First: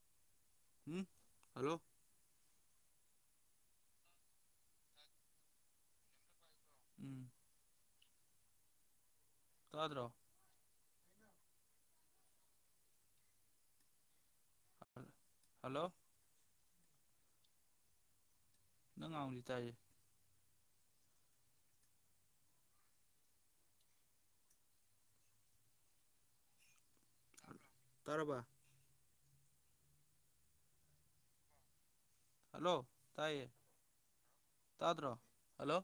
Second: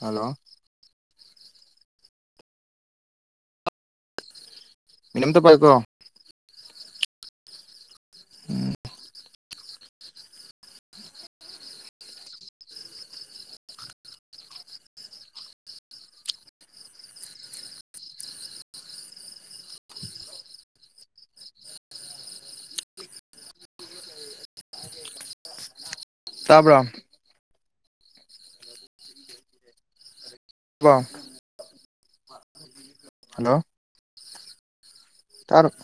hello ꯎꯝ hello minute ꯑꯝꯇ ꯄꯥꯏꯌꯣꯀꯣ ꯎꯝ ꯎꯝ ꯇꯥꯗ꯭ꯔꯣ ꯍꯂꯣ ꯅꯪ ꯉꯥꯡꯕꯗꯤ ꯇꯥꯢꯌꯦ ꯇꯥꯕ꯭ꯔꯥ ꯇꯥꯔꯕ ꯕ꯭ꯔꯥ ꯍꯜꯂꯣ ꯇꯥꯏꯌꯦ ꯇꯥꯗ꯭ꯔꯣ ꯇꯥꯔꯣ ꯍꯂꯣ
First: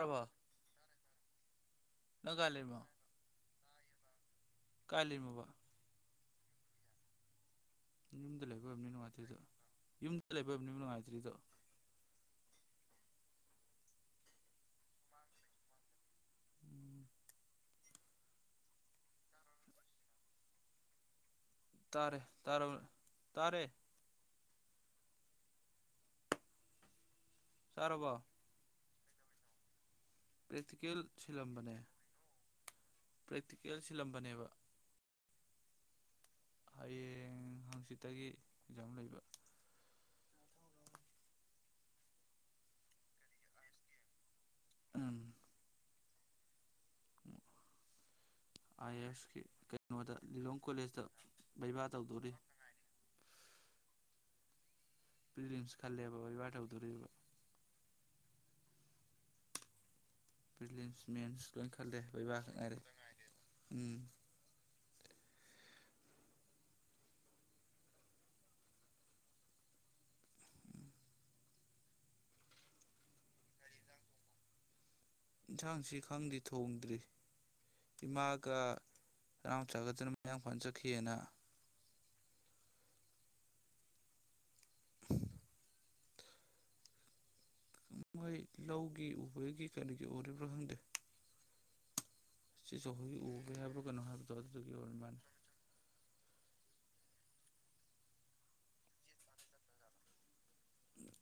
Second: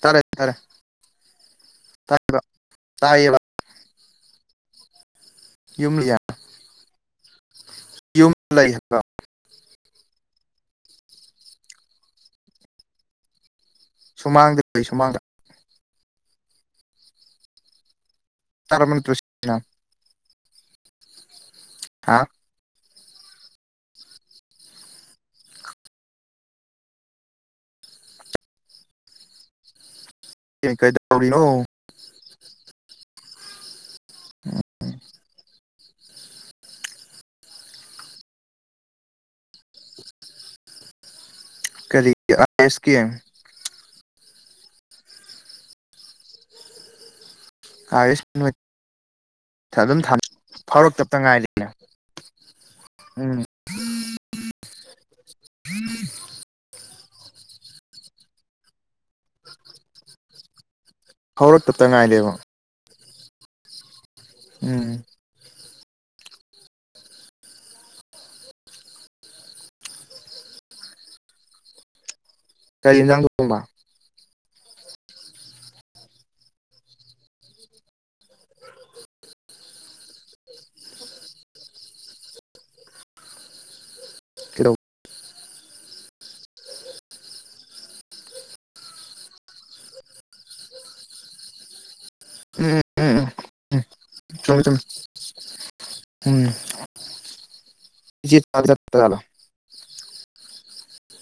ꯇꯥꯔꯦ ꯇꯥꯔꯦ ꯅꯪ ꯇꯥꯏꯕ ꯀꯥꯢ ꯂꯩꯃꯣ ꯇꯥꯏꯌꯦꯕ ꯀꯥꯢ ꯂꯩꯃꯣꯕ ꯌꯨꯝ ꯂꯩꯌꯦ ꯌꯨꯝꯗ ꯂꯩꯕ ꯑꯣꯏꯕꯅꯤ ꯅꯨꯡꯉꯥꯏꯇ꯭ꯔꯤꯗꯣ ꯌꯨꯝꯗ ꯂꯩꯕꯕꯅꯤ ꯅꯨꯡꯉꯥꯏꯇ꯭ꯔꯤꯗꯣ ꯁꯨꯃꯥꯡꯗ ꯂꯩꯌꯦ ꯁꯨꯃꯥꯡꯗ ꯎꯝ ꯇꯥꯔꯕ ꯅꯠꯇ꯭ꯔꯣ ꯁꯦꯡꯅ ꯍꯥ ꯇꯥꯔꯦ ꯇꯥꯔꯕꯣ ꯇꯥꯔꯦ ꯇꯥꯔꯕꯣ ꯄ꯭ꯔꯦꯛꯇꯤꯀꯦꯜ ꯀꯩꯗꯧꯔꯤꯅꯣ ꯁꯤꯜꯂꯝꯕꯅꯦ ꯄ꯭ꯔꯦꯛꯇꯤꯀꯦꯜ ꯁꯤꯜꯂꯝꯕꯅꯦꯕ ꯍꯌꯦꯡ ꯍꯥꯡꯆꯤꯠꯇꯒꯤ ꯑꯦꯛꯖꯥꯝ ꯂꯩꯕ ꯀꯔꯤꯒꯤ ꯑꯥꯢ ꯑꯦꯁ ꯀꯤ [inaudible] ꯑꯥꯢ ꯑꯦꯁ [unintelligible] ꯑꯥꯏ ꯑꯦ ꯑꯦꯁ ꯀꯤ ꯑꯗꯨꯝ ꯊꯥ ꯀꯩꯅꯣꯗ ꯂꯤꯂꯣꯡ ꯀꯣꯂꯦꯖꯇ ꯐꯥꯎꯔꯛꯇꯕꯇ ꯉꯥꯏꯔꯤꯅꯦ ꯕꯩꯕꯥ ꯇꯧꯗꯣꯔꯤ ꯎꯝ ꯄ꯭ꯔꯤꯂꯤꯝꯁ ꯈꯜꯂꯦ ꯕꯩꯕꯥ ꯇꯧꯗꯣꯔꯤꯕ ꯄ꯭ꯔꯤꯂꯤꯝꯁ ꯃꯦꯟꯁ ꯂꯣꯢ ꯍꯧꯔꯛꯇꯕꯇ ꯈꯜꯂꯦ ꯉꯥꯏꯔꯦꯕ ꯕꯩꯕꯥꯈꯛ ꯉꯥꯢꯔꯦ ꯎꯝ ꯎꯝ ꯀꯔꯤ ꯑꯦꯟꯖꯥꯡ ꯊꯣꯡꯕ ꯏꯟꯁꯥꯡꯁꯤ ꯈꯪꯗꯦ ꯊꯣꯡꯗ꯭ꯔꯤ ꯏꯃꯥꯒ ꯆꯦꯅꯥꯎꯆꯥꯒ [unintelligible] ꯃꯌꯥꯡꯐꯥꯟ ꯆꯠꯈꯤꯌꯦꯅ [inaudible] ꯀꯦꯔꯧ ꯃꯣꯏ ꯂꯧꯒꯤ ꯎꯕꯒꯤ ꯀꯔꯤꯒꯤ ꯑꯣꯏꯔꯤꯕ꯭ꯔꯥ ꯈꯪꯗꯦ ꯎꯝ ꯁꯤꯁꯨ ꯎꯝ ꯎꯝ ꯍꯧꯖꯤꯛ ꯎꯒꯦ ꯎꯝ ꯍꯥꯏꯕ꯭ꯔ ꯀꯩꯅꯣ ꯍꯥꯏꯕꯗꯣ ꯆꯨꯝꯃꯦ ꯑꯗꯨꯗꯨꯒꯤ ꯆꯨꯝꯃꯦ ꯑꯣꯏꯔꯃꯥꯟꯅꯦ ꯎꯝ [unintelligible]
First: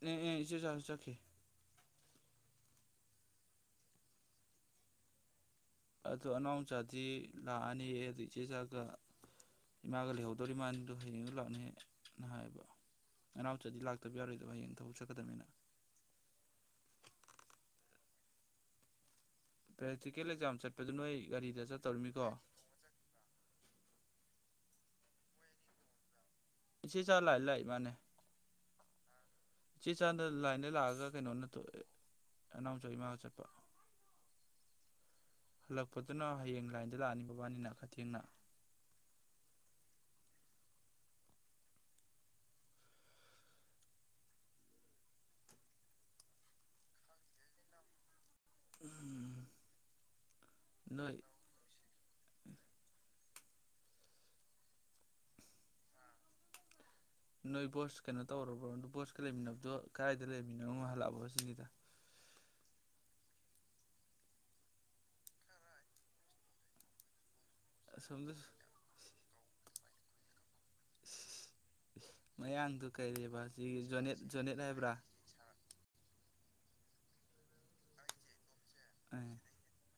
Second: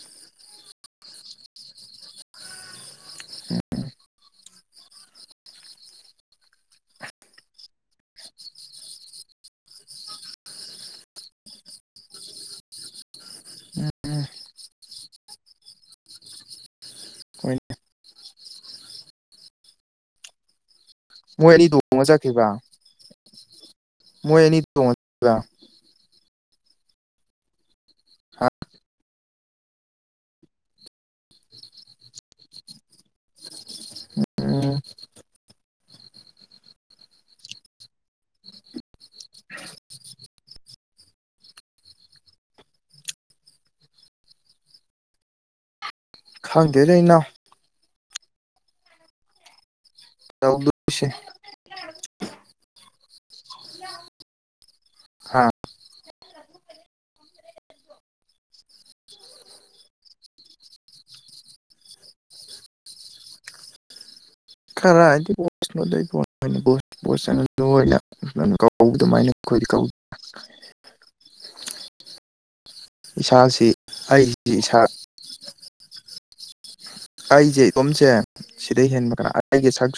ꯑꯦ ꯑꯦ ꯏꯆꯦꯆꯥꯖꯨ ꯆꯠꯈꯤ ꯎꯝ ꯑꯗꯨ ꯑꯅꯥꯎꯆꯥꯗꯤ ꯂꯥꯛꯑꯅꯤ ꯑꯗꯨ ꯏꯆꯦ ꯆꯥꯒ ꯏꯃꯥꯒ ꯂꯩꯍꯧꯗꯧꯔꯤꯃꯥꯅꯤꯗꯨ ꯍꯌꯦꯡꯗꯨ ꯂꯥꯛꯅꯤꯅ ꯍꯥꯏꯕ ꯅꯅꯥꯎꯆꯥꯗꯤ ꯂꯥꯛꯇꯕ ꯌꯥꯔꯣꯏꯗꯕ ꯍꯌꯦꯡ ꯊꯕꯛ ꯆꯠꯀꯗꯕꯅꯤꯅ [unintelligible] ꯍꯣꯢꯅꯦ ꯄ꯭ꯔꯦꯛꯇꯤꯀꯦꯜ ꯑꯦꯛꯖꯥꯝ ꯆꯠꯄꯗꯨ ꯅꯣꯏ ꯃꯣꯏ ꯑꯅꯤ ꯒꯥꯔꯤꯗ ꯇꯣꯡꯉ ꯆꯠꯇꯧꯔꯤꯃꯤꯀꯣ ꯆꯠꯈꯤꯕ ꯃꯣꯏ ꯑꯦꯅꯤ ꯊꯣꯡꯍꯟꯗꯣꯢꯕ ꯏꯆꯦꯆꯥ ꯂꯥꯢꯟ ꯂꯥꯛꯢꯃꯥꯟꯅꯦ ꯍꯥ ꯏꯆꯦꯆꯥꯗ ꯂꯥꯏꯟꯗ ꯂꯥꯛꯑꯒ ꯀꯩꯅꯣ ꯅꯠꯇ꯭ꯔꯣ ꯑꯅꯥꯎꯆꯥꯒ ꯏꯃꯥꯒ ꯆꯠꯄ [unintelligible] ꯍꯜꯂꯛꯄꯗꯨꯅ ꯍꯌꯦꯡ ꯂꯥꯏꯟꯗ ꯂꯥꯛꯑꯅꯤ ꯃꯕꯥꯅꯤꯅ ꯈꯔ ꯊꯦꯡꯅ ꯈꯪꯗꯦꯗ ꯏꯅꯥꯎ ꯎꯝ ꯇꯧꯗꯣꯢꯁꯦ ꯍꯥꯥ ꯅꯣꯏ ꯕꯣꯁ ꯀꯩꯅꯣ ꯇꯧꯔꯕ꯭ꯔꯣ ꯕꯣꯁꯀ ꯂꯩꯃꯤꯟꯅꯕꯗꯣ ꯀꯗꯥꯏꯗ ꯂꯩꯃꯤꯟꯅꯕꯣ ꯍꯜꯂꯛꯑꯕꯣ ꯁꯤꯅꯤꯗ [unintelligible] ꯀꯔꯥꯢꯗꯩ ꯕꯣꯁꯅꯣꯗ ꯏꯕꯣ ꯅꯪꯅ ꯕꯣꯁ ꯕꯣꯁ ꯑꯅꯥ ꯂꯨ ꯑꯁꯣꯝꯗ [unintelligible] ꯀꯧꯕ ꯑꯗꯨꯃꯥꯏꯅ ꯑꯩꯈꯣꯏꯗꯤ ꯀꯧ ꯏꯁ ꯏꯁ ꯃꯌꯥꯡ ꯑꯗꯨ ꯀꯔꯤꯕ ꯏꯁꯥꯁꯤ ꯁꯤꯒꯤ ꯖꯣꯅꯦꯠ ꯑꯩꯁꯤ ꯖꯣꯅꯦꯠ ꯍꯥꯏꯕ꯭ꯔꯥ ꯑꯩꯖꯦ ꯏꯇꯣꯝꯖꯦ ꯁꯤꯗꯩ ꯍꯦꯟꯕ ꯀꯅꯥ ꯑꯦ ꯑꯩꯒꯤ ꯁꯛ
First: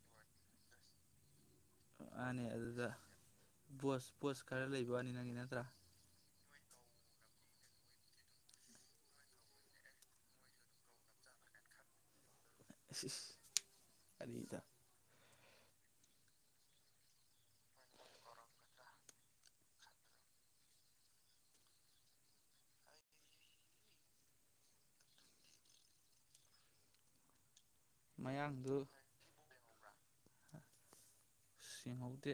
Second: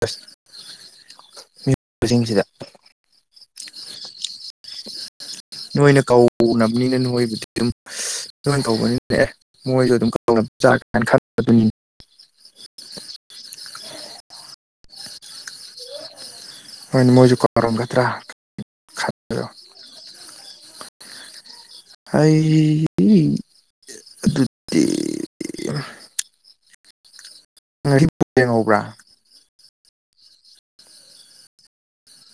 [unintelligible] [unintelligible] ꯃꯥꯅꯦ ꯑꯗꯨꯗ ꯕꯣꯁ ꯕꯣꯁ ꯈꯔ ꯂꯩꯕꯅꯦ ꯅꯪꯒꯤꯅ ꯅꯣꯏꯅ ꯀꯧꯅꯕ ꯅꯤꯅ ꯅꯣꯏꯕꯨꯗꯤ ꯑꯗꯨꯝ ꯇꯧꯕꯅꯤꯅ ꯑꯦ ꯃꯣꯏꯖꯨ ꯑꯗꯨꯝ [unintelligible] ꯏꯁ ꯏꯁ ꯋꯥꯔꯤꯗꯣ ꯍꯣꯏ ꯃꯣꯏꯁꯨ ꯀꯧꯔꯝꯒꯗ꯭ꯔꯥ [unintelligible] ꯍꯩ ꯑꯗꯨꯗꯤ ꯉꯁꯤ ꯕꯣꯜ ꯃꯌꯥꯡꯗꯨ ꯌꯦꯡꯍꯧꯕ꯭ꯔꯥ ꯁꯤ ꯌꯦꯡꯍꯧꯗꯦ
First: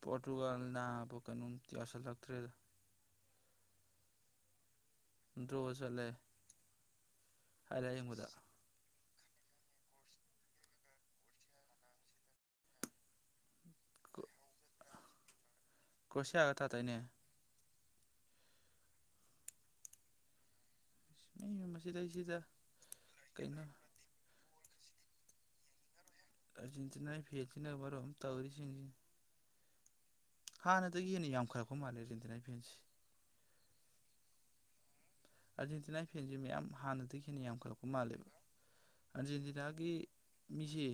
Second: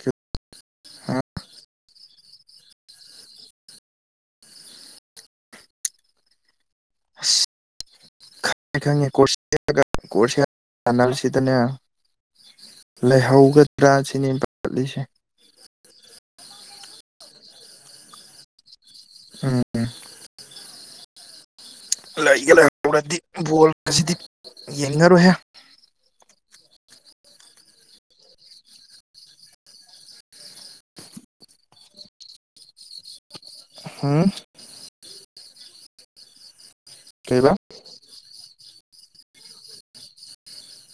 ꯄꯣꯔꯇꯨꯒꯜ ꯅꯥꯕ ꯀꯩꯅꯣꯝꯇ ꯌꯥꯎꯁꯤꯜꯂꯛꯇ꯭ꯔꯦꯗ ꯗ꯭ꯔꯣ ꯆꯠꯂꯦ ꯍꯥꯢꯂꯥꯢꯠ ꯌꯦꯡꯕꯗ ꯈꯪꯉꯦ ꯈꯪꯉꯦ ꯀꯣꯔꯁꯤꯌꯥꯒ ꯀꯣꯔꯁꯤꯌꯥꯒ ꯁꯥꯟꯅꯕꯁꯤꯗꯅꯦ ꯂꯩꯍꯧꯒꯗ꯭ꯔꯥ ꯁꯤꯅꯦ ꯑꯩꯅ ꯄꯥꯈꯠꯂꯤꯁꯦ ꯀꯣꯁꯤꯌꯥꯒ ꯇꯥꯗꯣꯢꯅꯦ ꯎꯝ ꯃꯁꯤꯗꯩꯁꯤꯗ ꯂꯩꯒ ꯂꯩꯍꯧꯔꯗꯤ ꯀꯩꯅꯣ ꯕꯣꯜꯁꯤꯗꯤ ꯌꯦꯡꯅꯤꯡꯉꯔꯣꯏꯍꯦ ꯑꯔꯖꯦꯟꯇꯤꯅꯥꯒꯤ ꯐꯦꯟꯁꯤꯅ ꯃꯔꯣꯜ ꯑꯃ ꯇꯧꯔꯤꯁꯤꯡꯁꯤ ꯍꯥꯟꯅꯗꯒꯤ ꯍꯦꯟꯅ ꯌꯥꯝꯈꯠꯂꯛꯄ ꯃꯥꯜꯂꯦ ꯑꯥꯔꯖꯦꯟꯇꯤꯅꯥꯒꯤ ꯐꯦꯟꯁꯦ ꯍꯨꯝ ꯑꯥꯔꯖꯦꯟꯇꯤꯅꯥꯒꯤ ꯐꯦꯟꯁꯦ ꯃꯌꯥꯝ ꯍꯥꯟꯅꯗꯒꯤ ꯍꯦꯟꯅ ꯌꯥꯝꯈꯠꯂꯛꯄ ꯃꯥꯜꯂꯦꯕ ꯑꯥꯔꯖꯦꯟꯇꯤꯅꯥꯒꯤ ꯃꯤꯁꯦ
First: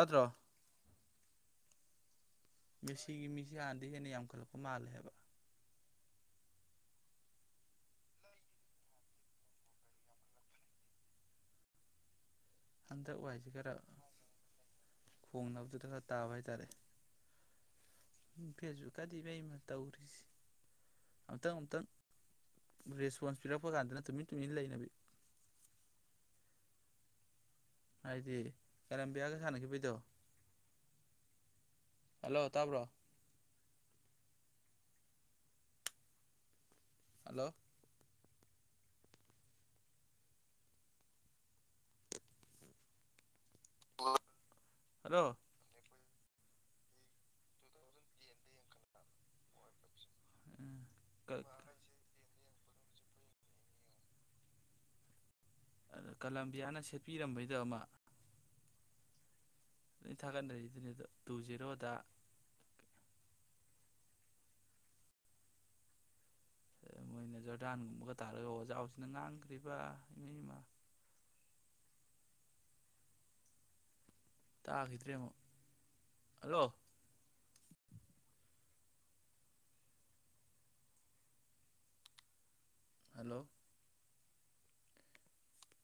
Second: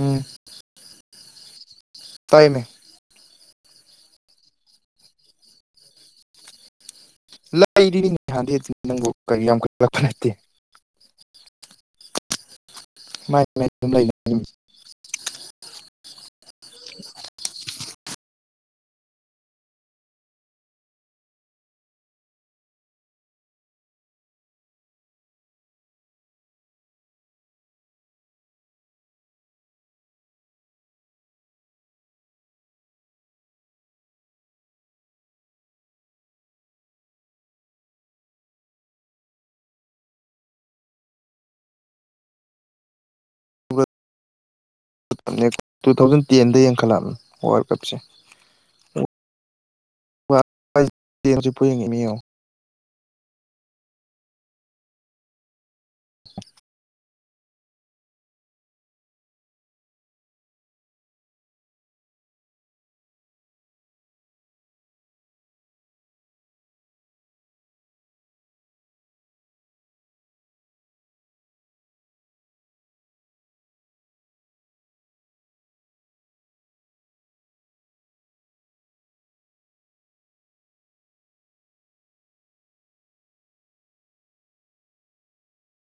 ꯎꯝ ꯇꯥꯏꯃꯦ ꯃꯦꯁꯤꯒꯤ ꯃꯤꯁꯦ ꯍꯥꯟꯅꯗꯩ ꯍꯦꯟꯅ ꯌꯥꯝꯈꯠꯂꯛꯄ ꯃꯥꯜꯂꯦ ꯍꯥꯏꯕ ꯂꯩꯔꯤꯅꯦ ꯍꯥꯟꯗꯩ ꯅꯪꯕꯨ ꯀꯔꯤ ꯌꯥꯝꯈꯠꯂꯛꯄ ꯅꯠꯇꯦ ꯍꯟꯗꯛ ꯋꯥꯏꯁꯤ ꯈꯔ [unintelligible] ꯈꯣꯡꯅꯕꯗꯨꯗ ꯈꯔ ꯇꯥꯕ ꯍꯥꯏꯇꯥꯔꯦ ꯎꯝ ꯐꯦꯖꯕꯨꯛꯀꯥꯗꯤ ꯏꯃꯥꯢ ꯃꯥꯢ ꯇꯧꯔꯤꯁꯤ ꯑꯃꯨꯛꯇꯪ ꯑꯃꯨꯛꯇꯪ ꯔꯦꯁꯄꯣꯟꯁ ꯄꯤꯔꯛꯄ ꯀꯥꯟꯗꯅ ꯇꯨꯃꯤꯟ ꯇꯨꯃꯤꯟ ꯂꯩꯅꯕꯤ [inaudible] ꯍꯥꯏꯗꯤ ꯀꯂꯝꯕꯤꯌꯥꯒ ꯁꯥꯟꯅꯈꯤꯕꯩꯗꯣ ꯍꯜꯂꯣ ꯇꯥꯕ꯭ꯔꯣ ꯍꯜꯂꯣ ꯍꯜꯂꯣ [unintelligible] ꯇꯨ ꯊꯥꯎꯖꯟ ꯇꯦꯟꯗ ꯌꯦꯡꯈꯠꯂꯛꯑꯕꯅꯦ ꯋꯥꯔꯜ ꯀꯞꯁꯦ [unintelligible] ꯍꯧꯖꯤꯛꯐꯥꯎ ꯌꯦꯡꯉꯤꯅꯤ ꯉꯦꯡꯉꯣ ꯑꯗ ꯀꯂꯝꯕꯤꯌꯥꯅ ꯁꯦꯠꯄꯤꯔꯝꯕꯩꯗꯣ ꯑꯃ ꯂꯣꯏ ꯊꯥꯒꯠꯅꯔꯤꯗꯨꯅꯤ ꯑꯗꯣ ꯇꯨ ꯖꯦꯔꯣꯗ ꯃꯣꯏꯅ ꯖꯣꯔꯗꯥꯟꯒꯨꯝꯕꯒ ꯇꯥꯔꯒ ꯋꯥꯖꯥꯎꯁꯤꯅ ꯉꯥꯡꯈ꯭ꯔꯤꯕ ꯏꯃ [inaudible] ꯇꯥꯈꯤꯗ꯭ꯔꯦ ꯑꯃꯨꯛ ꯍꯜꯂꯣ ꯍꯜꯂꯣ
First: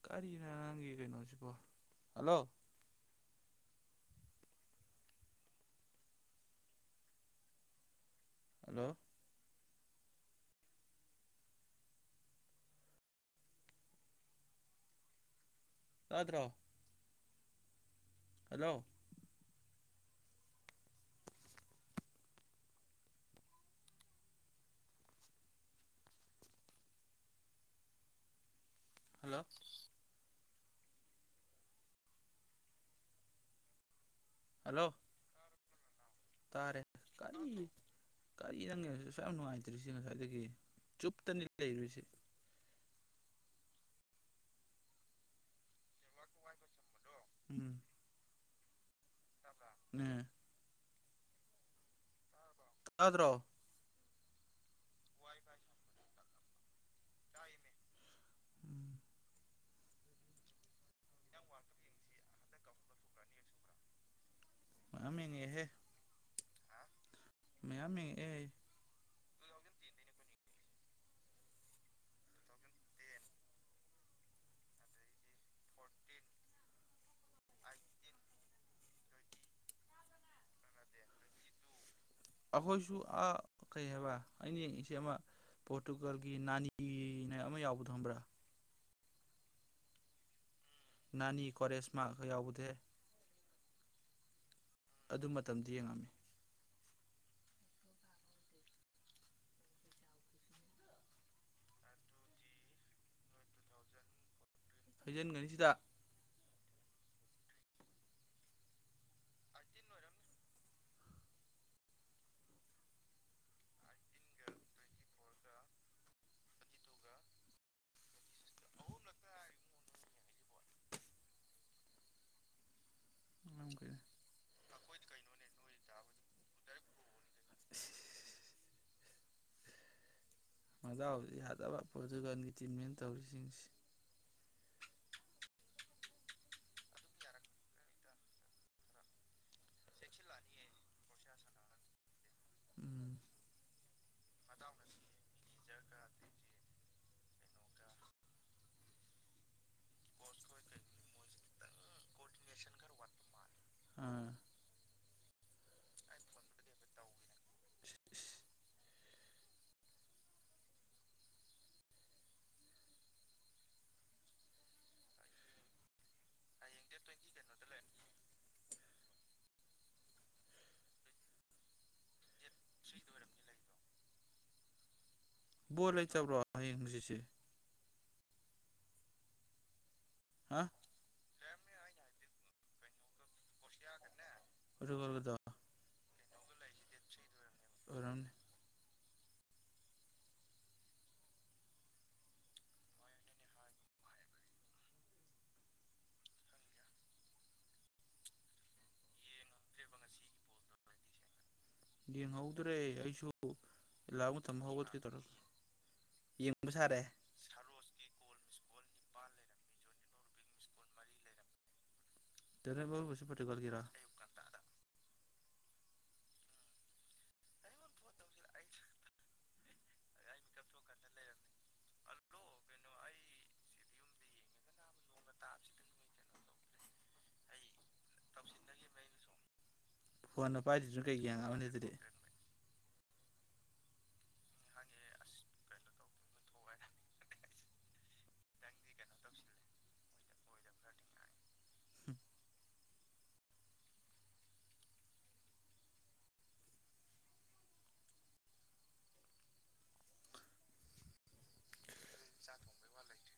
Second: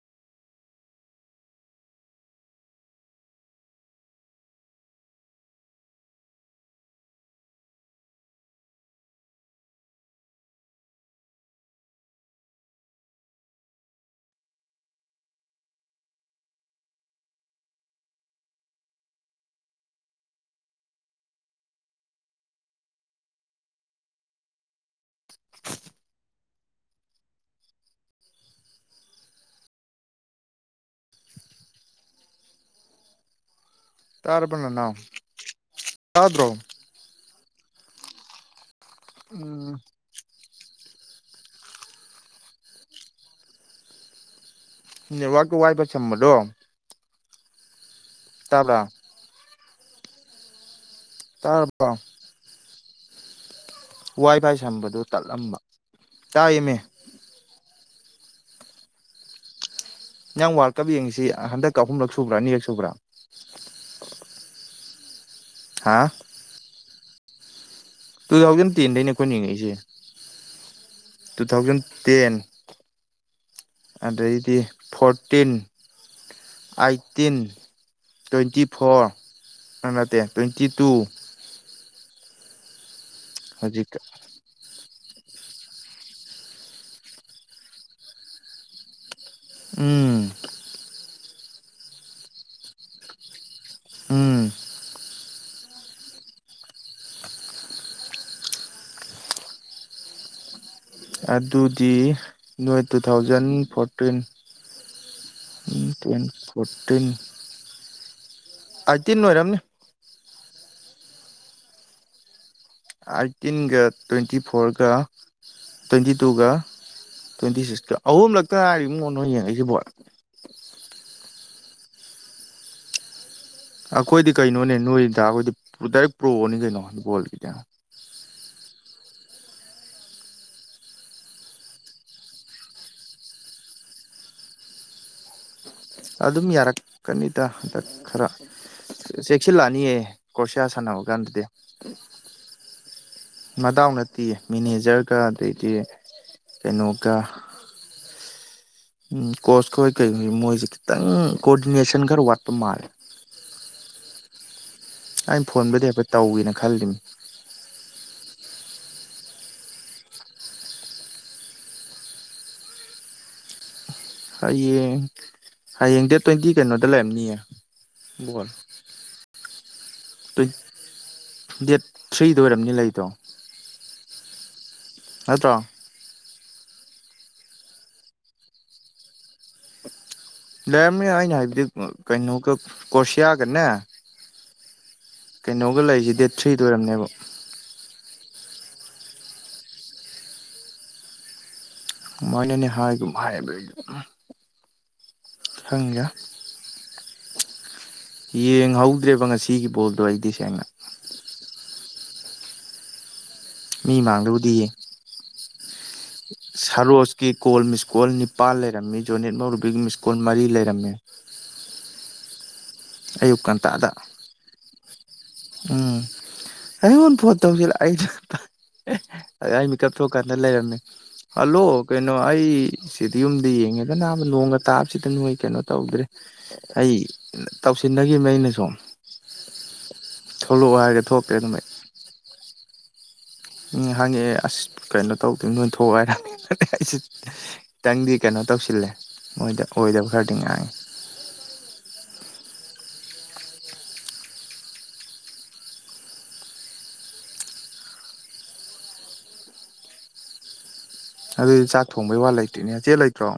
ꯀꯔꯤꯅꯣ ꯅꯪꯒꯤ ꯀꯩꯅꯣꯁꯤꯕꯣ ꯍꯜꯂꯣ ꯍꯜꯂꯣ ꯇꯥꯗ꯭ꯔꯣ ꯍꯜꯂꯣ [unintelligible] ꯍꯜꯂꯣ ꯇꯥꯔꯕꯣ ꯍꯜꯂꯣ ꯅꯅꯥꯎ ꯇꯥꯗ꯭ꯔꯣ ꯇꯥꯔꯦ ꯀꯔꯤ ꯀꯔꯤ ꯅꯪ ꯁꯨ ꯌꯥꯝ ꯎꯝ ꯅꯨꯡꯉꯥꯏꯇ꯭ꯔꯤꯁꯤ ꯉꯁꯥꯏꯗꯒꯤ ꯆꯨꯞꯇꯅꯤ ꯂꯩꯈꯔꯤꯁꯦ ꯅꯦꯠꯋꯥꯛ ꯋꯥꯏ ꯐꯥꯏ ꯁꯝꯕꯗꯣ ꯎꯝ ꯇꯥꯕ꯭ꯔꯥ ꯇꯥꯕ꯭ꯔꯥ ꯎꯝ ꯇꯥꯔꯕꯣ ꯇꯗ꯭ꯔꯣ ꯋꯥꯏ ꯐꯥꯏ ꯁꯝꯕꯗꯨ ꯇꯠꯂꯝꯕ ꯇꯥꯏꯌꯦꯃꯤ ꯎꯝ ꯅꯪ ꯋꯥ꯭ꯜꯁꯞ ꯌꯦꯡꯉꯤꯁꯤ ꯍꯟꯗꯛꯀ ꯑꯍꯨꯝꯂꯛ ꯁꯨꯕ꯭ꯔꯥ ꯑꯅꯤꯔꯛ ꯁꯨꯕ꯭ꯔꯥ ꯃꯌꯥꯝ ꯌꯦꯡꯉꯤ ꯍꯥ ꯃꯌꯥꯝ ꯌꯦꯡ ꯇꯨ ꯊꯥꯎꯖꯟ ꯇꯦꯟꯗꯩꯅꯦ ꯑꯩꯈꯣꯏꯅ ꯌꯦꯡꯉꯛꯏꯁꯦ ꯇꯨ ꯊꯥꯎꯖꯟ ꯇꯦꯟ ꯑꯗꯩꯗꯤ ꯐꯣꯔꯇꯤꯟ ꯑꯩꯠꯇꯤꯟ ꯇ꯭ꯋꯦꯟꯇꯤ ꯐꯣꯔ ꯅꯠꯇꯦ ꯇ꯭ꯋꯦꯟꯇꯤ ꯇꯨ ꯑꯩꯈꯣꯏꯁꯨ ꯑꯥ ꯀꯩ ꯍꯧꯖꯤꯛ ꯍꯥꯏꯕ ꯑꯩꯅ ꯌꯦꯡ ꯁꯤ ꯑꯃ ꯄꯣꯔꯇꯨꯒꯜꯒꯤ ꯅꯥꯅꯤꯅ ꯑꯃ ꯌꯥꯎꯕꯗꯣ ꯈꯪꯕ꯭ꯔꯥ ꯎꯝ ꯅꯥꯅꯤ ꯀꯣꯔꯦꯁ ꯃꯥꯛꯀ ꯌꯥꯎꯗꯦ ꯎꯝ ꯑꯗꯨ ꯃꯇꯝꯗꯨ ꯌꯦꯡꯉꯛꯑꯞꯅꯤ ꯑꯗꯨꯗꯤ ꯅꯣꯏ ꯇꯨ ꯊꯥꯎꯖꯟ ꯐꯣꯔꯇꯤꯟ ꯍꯩꯖꯤꯟꯒꯅꯤꯁꯤꯗ ꯇꯦꯟ ꯐꯣꯔꯇꯤꯟ ꯑꯩꯠꯇꯤꯟ ꯑꯣꯏꯔꯝꯅꯤ ꯑꯥꯏꯠꯇꯤꯟꯒ ꯇ꯭ꯋꯦꯟꯇꯤ ꯐꯣꯔꯒ ꯇ꯭ꯋꯦꯟꯇꯤ ꯇꯨꯒ ꯇ꯭ꯋꯦꯟꯇꯤ ꯁꯤꯛꯁꯀ ꯑꯍꯨꯝꯂꯛꯇ ꯉꯥꯏꯔꯤꯉꯣ ꯏꯕꯨꯡꯉꯣ ꯅꯣꯏ ꯌꯦꯡꯉꯛꯏꯁꯤ ꯕꯣꯜ ꯑꯩꯈꯣꯏꯗꯤ ꯀꯩꯅꯣꯅꯦ ꯅꯣꯏ ꯗꯥ ꯈꯣꯏꯗꯤ ꯗꯥꯏꯔꯦꯛ ꯄ꯭ꯔꯣꯅꯤ ꯀꯩꯅꯣ ꯕꯣꯜꯒꯤꯗ [inaudible] ꯃꯗꯥꯎꯗꯤ ꯌꯥꯗꯕ ꯄꯣꯇ꯭ꯔꯨꯒꯟꯒꯤ ꯇꯤꯝꯅꯦ ꯇꯧꯔꯤꯁꯤꯡꯁꯤ ꯑꯗꯨꯝ ꯌꯥꯔꯛꯀꯅꯤꯗ ꯍꯟꯗꯛ ꯈꯥꯔ ꯆꯦꯛꯁꯤꯜꯂꯛꯑꯅꯤꯌꯦ ꯀꯣꯔꯁꯤꯌꯥ ꯁꯥꯟꯅꯕ ꯀꯥꯟꯗꯗꯤ ꯎꯝ ꯃꯗꯥꯎ ꯅꯠꯇꯤꯌꯦ ꯃꯦꯅꯦꯖꯔꯒ ꯑꯗꯩꯗꯤ ꯀꯩꯅꯣꯒ ꯎꯝ ꯀꯣꯆ ꯈꯣꯏ ꯀꯔꯤ ꯈꯣꯏ ꯃꯣꯏꯁꯦ ꯈꯤꯇꯪ ꯀꯣꯑꯣꯗꯤꯅꯦꯁꯟ ꯈꯥꯔ ꯋꯥꯠꯄ ꯃꯥꯜꯂꯦ ꯃꯥꯟꯅꯤ ꯑꯩꯅ ꯐꯣꯟꯕꯨꯗꯤ ꯍꯥꯏꯐꯦꯠ ꯇꯧꯒꯦꯅ ꯈꯜꯂꯤꯝꯅꯤ ꯍꯌꯦꯡ ꯍꯌꯦꯡ ꯗꯦꯠ ꯇ꯭ꯋꯦꯟꯇꯤ ꯀꯩꯅꯣꯗ ꯂꯩꯔꯝꯅꯤꯌꯦ ꯕꯣꯜ ꯗꯦꯠ ꯊ꯭ꯔꯤꯗ ꯑꯣꯏꯔꯝꯅꯤ ꯂꯩꯗꯣ ꯅꯠꯇ꯭ꯔꯣ ꯕꯣꯜ ꯂꯩꯇꯕ꯭ꯔꯣ ꯍꯌꯦꯡ ꯍꯪꯆꯤꯠꯁꯦ ꯍꯥ ꯂꯩꯔꯝꯅꯤ ꯑꯩꯅ ꯍꯥꯏꯕꯗꯤ ꯀꯩꯅꯣꯒ ꯑꯩꯅ ꯍꯥꯏꯗꯤ ꯀꯣꯔꯁꯤꯌꯥ ꯒꯅꯦ ꯄꯣꯔꯇꯨꯒꯜꯒꯤꯗꯣ ꯀꯩꯅꯣꯒ ꯂꯩꯔꯤꯁꯤ ꯗꯦꯠ ꯊ꯭ꯔꯤꯗ ꯑꯣꯏꯔꯝꯅꯤꯕ ꯑꯣꯏꯔꯝꯅꯤ ꯃꯣꯏꯅꯅꯦ ꯍꯥꯏꯒꯨꯝ ꯍꯥꯏꯕꯩ ꯈꯪꯗꯦ ꯌꯦꯡꯍꯧꯗ꯭ꯔꯦꯕ ꯉꯁꯤꯒꯤ ꯕꯣꯜꯗꯣ ꯑꯩꯗꯤ ꯁꯦꯡꯅ ꯌꯦꯡꯍꯧꯗ꯭ꯔꯦ ꯑꯩꯁꯨ ꯃꯤ ꯂꯥꯛ ꯃꯥꯡꯗꯕꯨꯗꯤ ꯃꯇꯝꯗ ꯌꯦꯡꯉꯤ ꯍꯧꯒꯠꯀꯦ ꯇꯧꯔꯒ ꯌꯦꯡꯕ ꯁꯥꯔꯦ ꯁꯔꯣꯁꯀꯤ ꯀꯣꯜ ꯃꯤꯁꯀꯣꯜ ꯅꯤꯄꯥꯜ ꯂꯩꯔꯝꯃꯤ ꯖꯣꯅꯦꯠ ꯃꯧꯔꯨꯕꯤꯒꯤ ꯃꯤꯁꯀꯣꯟ ꯃꯔꯤ ꯂꯩꯔꯝꯃꯦ [inaudible] ꯑꯌꯨꯛ ꯄꯣꯔꯇ꯭ꯔꯨꯒꯟꯒꯤꯔ ꯉꯟꯇꯥꯗ ꯑꯌꯨꯛ ꯉꯟꯇꯗ ꯎꯝ ꯑꯩꯉꯣꯟ ꯐꯣꯟ ꯇꯧꯖꯤꯜꯂ ꯑꯩꯗꯣ [inaudible] ꯑꯩ ꯃꯤꯀꯞ ꯊꯣꯑꯀꯥꯟꯗꯥ ꯂꯩꯔꯝꯃꯦ ꯍꯜꯂꯣ ꯀꯩꯅꯣ ꯑꯩ ꯁꯤꯗ ꯌꯨꯝ ꯌꯦꯡꯉꯦꯗꯅ ꯅꯣꯡ ꯉꯇꯥꯥꯞꯕꯁꯤꯗ ꯅꯣꯏ ꯀꯩꯅꯣ ꯇꯧꯗ꯭ꯔꯦ ꯑꯩ ꯇꯧꯁꯤꯟꯅꯒꯤꯝꯅꯤ ꯑꯩꯅ ꯁꯨ ꯐꯣꯟꯗꯣ ꯄꯥꯏꯗ꯭ꯔꯤꯗꯨꯅ ꯀꯩꯒꯤ ꯑꯣꯟ ꯂꯩꯗꯨꯗꯤ ꯎꯝ ꯍꯪꯉꯛꯑꯦ ꯑꯁ ꯀꯩꯅꯣ ꯇꯧꯗꯦ ꯅꯣꯏ ꯊꯣꯛꯑꯣ ꯑꯩꯁꯦ ꯈꯤꯇꯪꯗꯤ ꯀꯩꯅꯣ ꯇꯧꯁꯤꯜꯂꯦ ꯃꯣꯏꯗ ꯑꯣꯏꯗꯕ ꯈꯔꯗꯤ ꯉꯥꯡꯉꯤ [inaudible] ꯑꯗꯨꯗꯤ ꯆꯥꯛ ꯊꯣꯡꯕꯩ ꯋꯥ ꯂꯩꯇ꯭ꯔꯤꯅꯦ ꯆꯦ ꯂꯩꯇ꯭ꯔꯣ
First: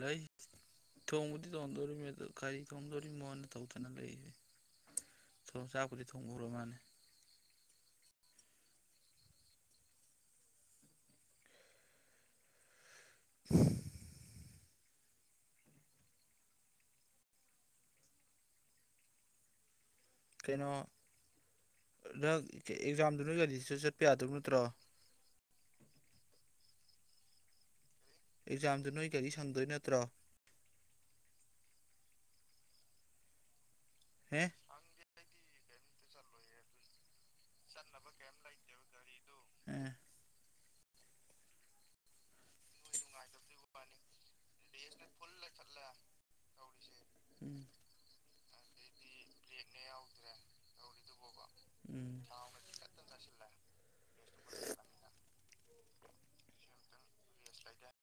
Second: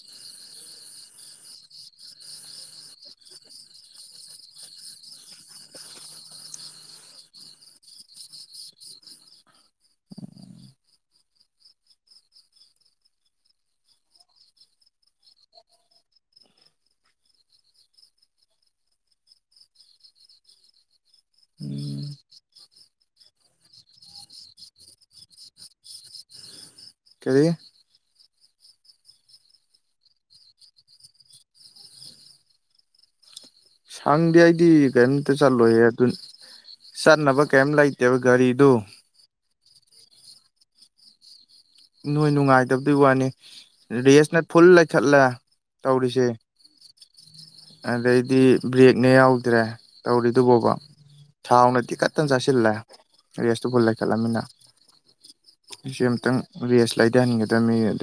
ꯂꯩ ꯊꯣꯡꯕꯗꯤ ꯇꯣꯡꯗꯣꯔꯤꯅꯤ ꯀꯔꯤ ꯊꯣꯡꯗꯧꯔꯤꯕꯅꯣ ꯃꯣꯟꯅ ꯇꯧꯗꯅ ꯂꯩꯔꯤꯁꯦ ꯆꯥꯛꯄꯨꯗꯤ ꯊꯣꯡꯉꯨꯔꯣ ꯃꯥꯅꯦ [inaudible] ꯀꯩꯅꯣ ꯎꯝ ꯅꯪ ꯑꯦꯛꯖꯥꯝꯗꯨ ꯅꯣꯏ [unintelligible] ꯆꯠꯄ ꯌꯥꯗꯣꯏ ꯅꯠꯇ꯭ꯔꯣ [inaudible] ꯀꯔꯤ ꯑꯦꯛꯖꯥꯝꯗꯨ ꯅꯣꯏ ꯒꯥꯔꯤ ꯁꯪꯗꯣꯏ ꯅꯠꯇ꯭ꯔꯣ ꯁꯪꯗꯦ ꯍꯦ ꯑꯩꯗꯤ ꯀꯔꯤꯝꯇ ꯆꯠꯂꯣꯏꯌꯦ ꯆꯠꯅꯕ ꯀꯔꯤꯝ ꯂꯩꯇꯦꯕ ꯒꯥꯔꯤꯗꯨ ꯎꯝ ꯅꯣꯏ ꯅꯨꯡꯉꯥꯏꯇꯕꯗꯨ ꯋꯥꯅꯤ ꯔꯦꯁꯅ ꯐꯨꯜ ꯂꯩꯊꯠꯂꯦ ꯇꯧꯔꯤꯁꯦ ꯎꯝ ꯑꯗꯩꯗꯤ ꯕ꯭ꯔꯦꯛꯅꯦ ꯌꯥꯎꯗ꯭ꯔꯦ ꯇꯧꯔꯤꯗꯨꯕꯣꯕ ꯊꯥꯎꯅꯗꯤ ꯎꯝ ꯇꯤꯈꯠꯇꯅ ꯆꯥꯁꯤꯜꯂꯦ ꯔꯦꯁꯇꯣ ꯐꯨꯜ ꯂꯩꯈꯠꯂꯃꯤꯅ ꯑꯩꯁꯦ ꯑꯝꯇꯪ ꯔꯦꯁ ꯂꯩꯊꯍꯟꯒꯗꯕꯅꯤ ꯑꯗꯨ